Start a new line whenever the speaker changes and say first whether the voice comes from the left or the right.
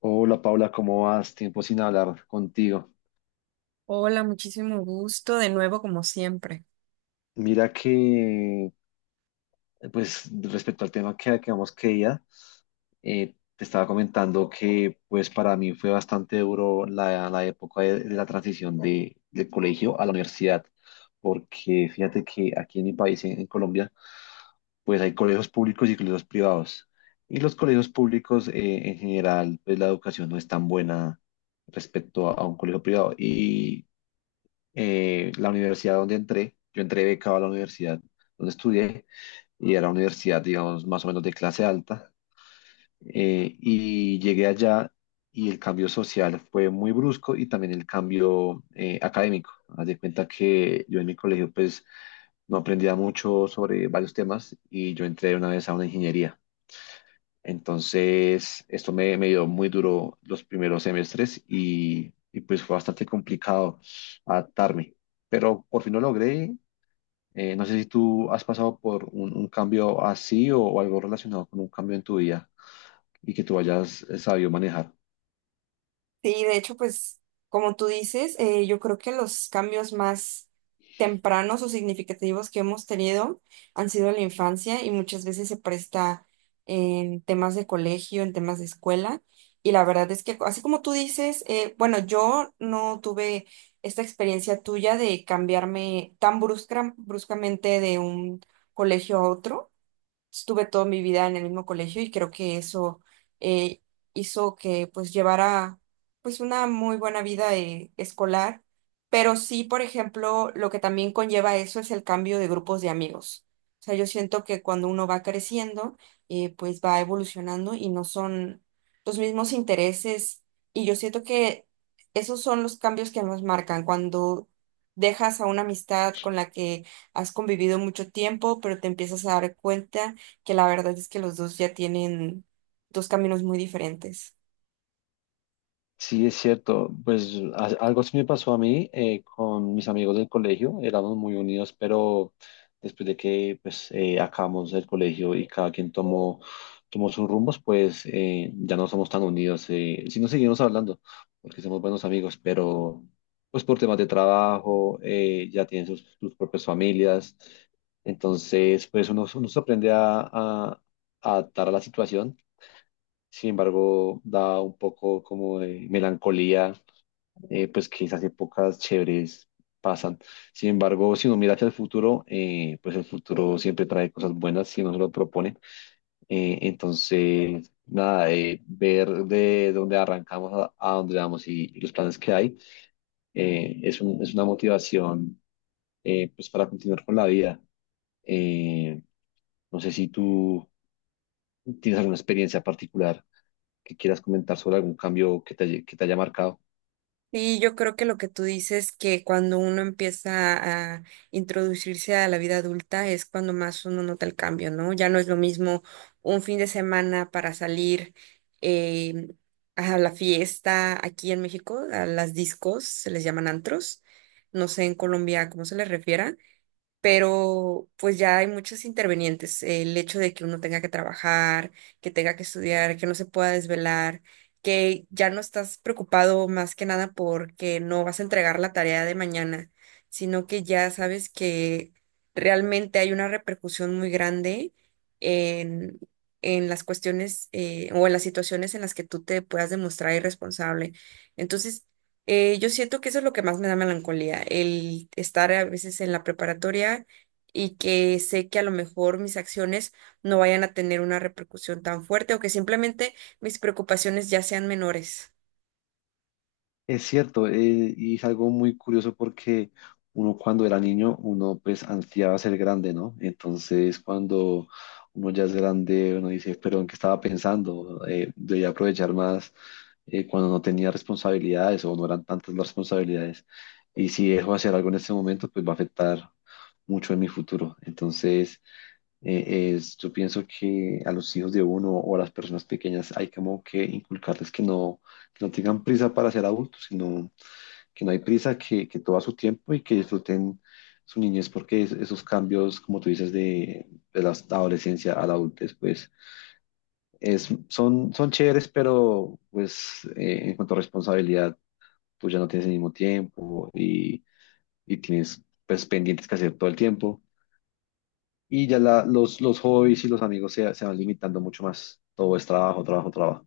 left: Hola Paula, ¿cómo vas? Tiempo sin hablar contigo.
right: Hola, muchísimo gusto de nuevo como siempre.
left: Mira que, pues respecto al tema que acabamos que día, te estaba comentando que pues para mí fue bastante duro la época de la transición del colegio a la universidad, porque fíjate que aquí en mi país, en Colombia, pues hay colegios públicos y colegios privados. Y los colegios públicos, en general, pues la educación no es tan buena respecto a un colegio privado. Y la universidad donde entré, yo entré becado a la universidad donde estudié y era una universidad, digamos, más o menos de clase alta. Y llegué allá y el cambio social fue muy brusco y también el cambio académico. Haz de cuenta que yo en mi colegio pues no aprendía mucho sobre varios temas y yo entré de una vez a una ingeniería. Entonces, esto me dio muy duro los primeros semestres y pues fue bastante complicado adaptarme, pero por fin lo logré. No sé si tú has pasado por un cambio así o algo relacionado con un cambio en tu vida y que tú hayas sabido manejar.
right: Sí, de hecho, pues como tú dices, yo creo que los cambios más tempranos o significativos que hemos tenido han sido en la infancia y muchas veces se presta en temas de colegio, en temas de escuela. Y la verdad es que, así como tú dices, bueno, yo no tuve esta experiencia tuya de cambiarme tan bruscamente de un colegio a otro. Estuve toda mi vida en el mismo colegio y creo que eso eh, hizo que pues llevara pues una muy buena vida escolar, pero sí, por ejemplo, lo que también conlleva eso es el cambio de grupos de amigos. O sea, yo siento que cuando uno va creciendo, pues va evolucionando y no son los mismos intereses y yo siento que esos son los cambios que nos marcan cuando dejas a una amistad con la que has convivido mucho tiempo, pero te empiezas a dar cuenta que la verdad es que los dos ya tienen dos caminos muy diferentes.
left: Sí, es cierto. Pues algo sí me pasó a mí, con mis amigos del colegio. Éramos muy unidos, pero después de que pues, acabamos el colegio y cada quien tomó sus rumbos, pues ya no somos tan unidos. Sí nos seguimos hablando, porque somos buenos amigos, pero pues por temas de trabajo, ya tienen sus propias familias. Entonces, pues uno se aprende a adaptar a la situación, sin embargo, da un poco como de melancolía, pues que esas épocas chéveres pasan. Sin embargo, si uno mira hacia el futuro, pues el futuro siempre trae cosas buenas si uno se lo propone. Nada, ver de dónde arrancamos a dónde vamos y los planes que hay, es una motivación, pues para continuar con la vida. Eh, no sé si tú ¿Tienes alguna experiencia particular que quieras comentar sobre algún cambio que que te haya marcado?
right: Y yo creo que lo que tú dices, que cuando uno empieza a introducirse a la vida adulta es cuando más uno nota el cambio, ¿no? Ya no es lo mismo un fin de semana para salir eh, a la fiesta aquí en México, a las discos, se les llaman antros, no sé en Colombia cómo se les refiera, pero pues ya hay muchos intervenientes. El hecho de que uno tenga que trabajar, que tenga que estudiar, que no se pueda desvelar, que ya no estás preocupado más que nada porque no vas a entregar la tarea de mañana, sino que ya sabes que realmente hay una repercusión muy grande en... en las cuestiones o en las situaciones en las que tú te puedas demostrar irresponsable. Entonces, yo siento que eso es lo que más me da melancolía, el estar a veces en la preparatoria y que sé que a lo mejor mis acciones no vayan a tener una repercusión tan fuerte o que simplemente mis preocupaciones ya sean menores.
left: Es cierto, y es algo muy curioso porque uno cuando era niño, uno pues ansiaba ser grande, ¿no? Entonces cuando uno ya es grande, uno dice, pero ¿en qué estaba pensando? Debía aprovechar más cuando no tenía responsabilidades o no eran tantas las responsabilidades. Y si dejo de hacer algo en este momento, pues va a afectar mucho en mi futuro. Entonces… yo pienso que a los hijos de uno o a las personas pequeñas hay como que inculcarles que no tengan prisa para ser adultos, sino que no hay prisa, que todo a su tiempo y que disfruten su niñez, porque esos cambios, como tú dices, de la adolescencia a la adultez, pues son chéveres, pero pues en cuanto a responsabilidad, tú ya no tienes el mismo tiempo y tienes pues pendientes que hacer todo el tiempo. Y ya los hobbies y los amigos se van limitando mucho más. Todo es trabajo, trabajo, trabajo.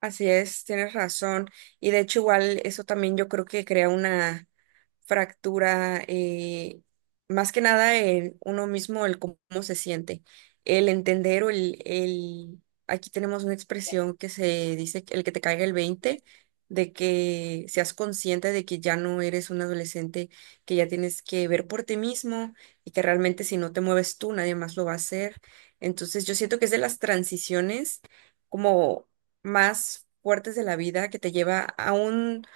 right: Así es, tienes razón. Y de hecho, igual eso también yo creo que crea una fractura, más que nada en uno mismo, el cómo se siente, el entender o aquí tenemos una expresión que se dice que el que te caiga el 20 de que seas consciente de que ya no eres un adolescente, que ya tienes que ver por ti mismo y que realmente si no te mueves tú, nadie más lo va a hacer. Entonces yo siento que es de las transiciones como más fuertes de la vida que te lleva a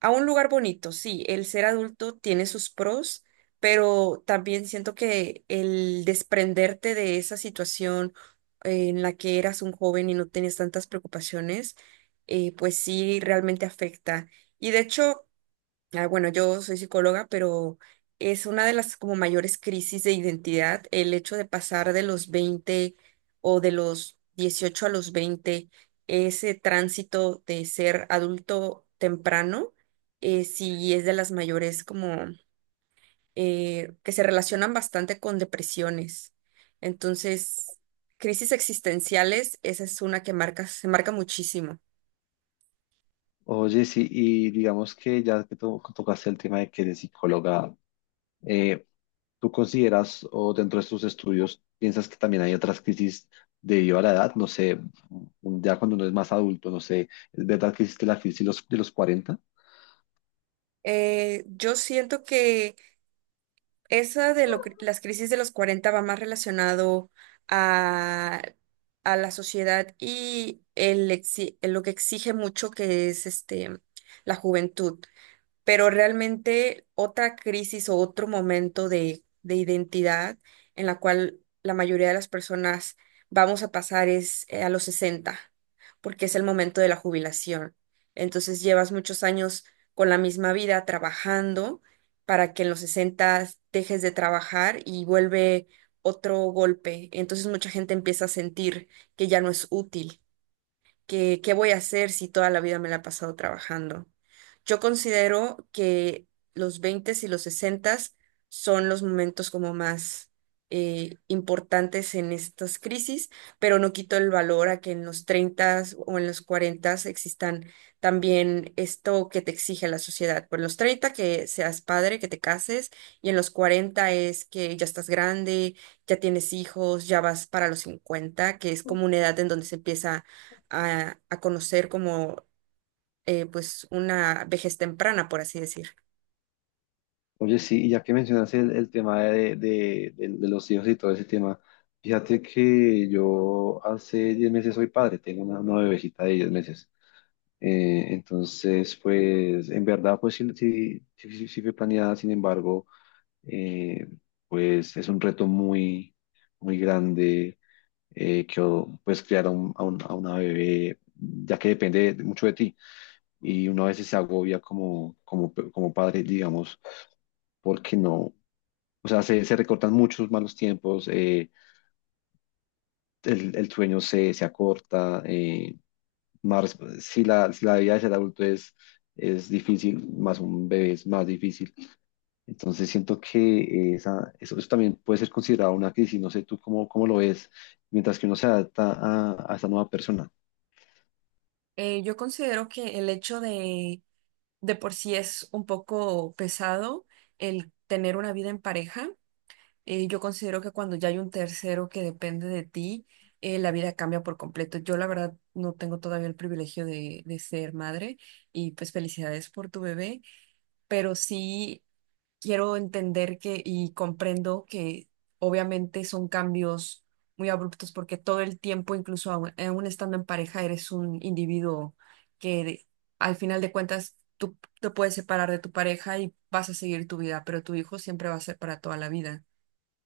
right: a un lugar bonito. Sí, el ser adulto tiene sus pros, pero también siento que el desprenderte de esa situación en la que eras un joven y no tenías tantas preocupaciones, pues sí, realmente afecta. Y de hecho, ah, bueno, yo soy psicóloga, pero es una de las como mayores crisis de identidad el hecho de pasar de los veinte o de los 18 a los veinte, ese tránsito de ser adulto temprano, sí es de las mayores como que se relacionan bastante con depresiones. Entonces, crisis existenciales, esa es una que marca, se marca muchísimo.
left: Oye, sí, y digamos que ya que tocaste el tema de que eres psicóloga, eh, ¿tú consideras o dentro de tus estudios piensas que también hay otras crisis debido a la edad? No sé, ya cuando uno es más adulto, no sé, ¿es verdad que existe la crisis de de los 40?
right: Yo siento que esa las crisis de los 40 va más relacionado a, a la sociedad y lo que exige mucho que es este, la juventud. Pero realmente otra crisis o otro momento de identidad en la cual la mayoría de las personas vamos a pasar es a los 60 porque es el momento de la jubilación. Entonces llevas muchos años con la misma vida trabajando para que en los 60 dejes de trabajar y vuelve otro golpe. Entonces mucha gente empieza a sentir que ya no es útil, que qué voy a hacer si toda la vida me la he pasado trabajando. Yo considero que los 20 y los 60 son los momentos como más importantes en estas crisis, pero no quito el valor a que en los 30 o en los 40 existan también esto que te exige la sociedad. Por los 30 que seas padre, que te cases, y en los 40 es que ya estás grande, ya tienes hijos, ya vas para los 50, que es como una edad en donde se empieza a conocer como pues una vejez temprana, por así decir.
left: Oye, sí, y ya que mencionas el tema de los hijos y todo ese tema, fíjate que yo hace 10 meses soy padre, tengo una bebecita de 10 meses. Entonces, pues, en verdad, pues sí fue planeada, sin embargo, eh, pues es un reto muy, muy grande, pues criar a una bebé, ya que mucho de ti. Y uno a veces se agobia como padre, digamos, porque no, o sea, se recortan muchos malos tiempos, el sueño se acorta, más, si la vida de ser adulto es difícil, más un bebé es más difícil. Entonces siento que eso también puede ser considerado una crisis, no sé tú cómo lo ves, mientras que uno se adapta a esta nueva persona.
right: Yo considero que el hecho de por sí es un poco pesado el tener una vida en pareja. Yo considero que cuando ya hay un tercero que depende de ti, la vida cambia por completo. Yo la verdad no tengo todavía el privilegio de ser madre y pues felicidades por tu bebé, pero sí, quiero entender que y comprendo que obviamente son cambios muy abruptos porque todo el tiempo, incluso aún estando en pareja, eres un individuo que al final de cuentas tú te puedes separar de tu pareja y vas a seguir tu vida, pero tu hijo siempre va a ser para toda la vida.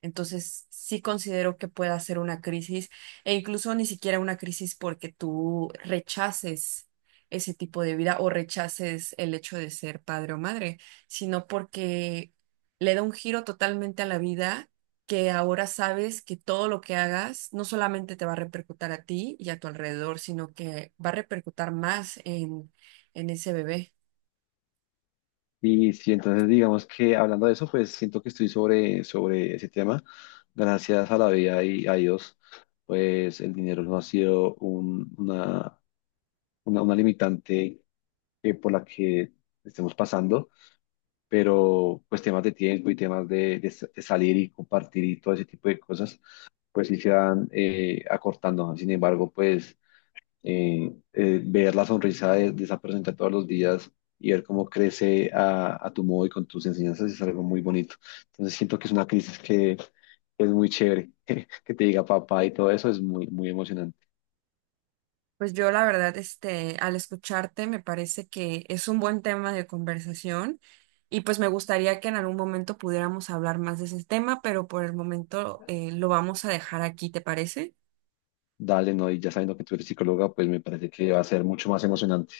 right: Entonces, sí considero que pueda ser una crisis, e incluso ni siquiera una crisis porque tú rechaces ese tipo de vida o rechaces el hecho de ser padre o madre, sino porque le da un giro totalmente a la vida, que ahora sabes que todo lo que hagas no solamente te va a repercutir a ti y a tu alrededor, sino que va a repercutir más en ese bebé.
left: Y sí, entonces digamos que hablando de eso, pues siento que estoy sobre ese tema, gracias a la vida y a Dios, pues el dinero no ha sido una limitante por la que estemos pasando, pero pues temas de tiempo y temas de salir y compartir y todo ese tipo de cosas, pues sí se van acortando. Sin embargo, pues ver la sonrisa de esa persona todos los días y ver cómo crece a tu modo y con tus enseñanzas es algo muy bonito. Entonces siento que es una crisis que es muy chévere, que te diga papá y todo eso es muy, muy emocionante.
right: Pues yo la verdad, este, al escucharte me parece que es un buen tema de conversación y pues me gustaría que en algún momento pudiéramos hablar más de ese tema, pero por el momento lo vamos a dejar aquí, ¿te parece?
left: Dale, no, y ya sabiendo que tú eres psicóloga, pues me parece que va a ser mucho más emocionante.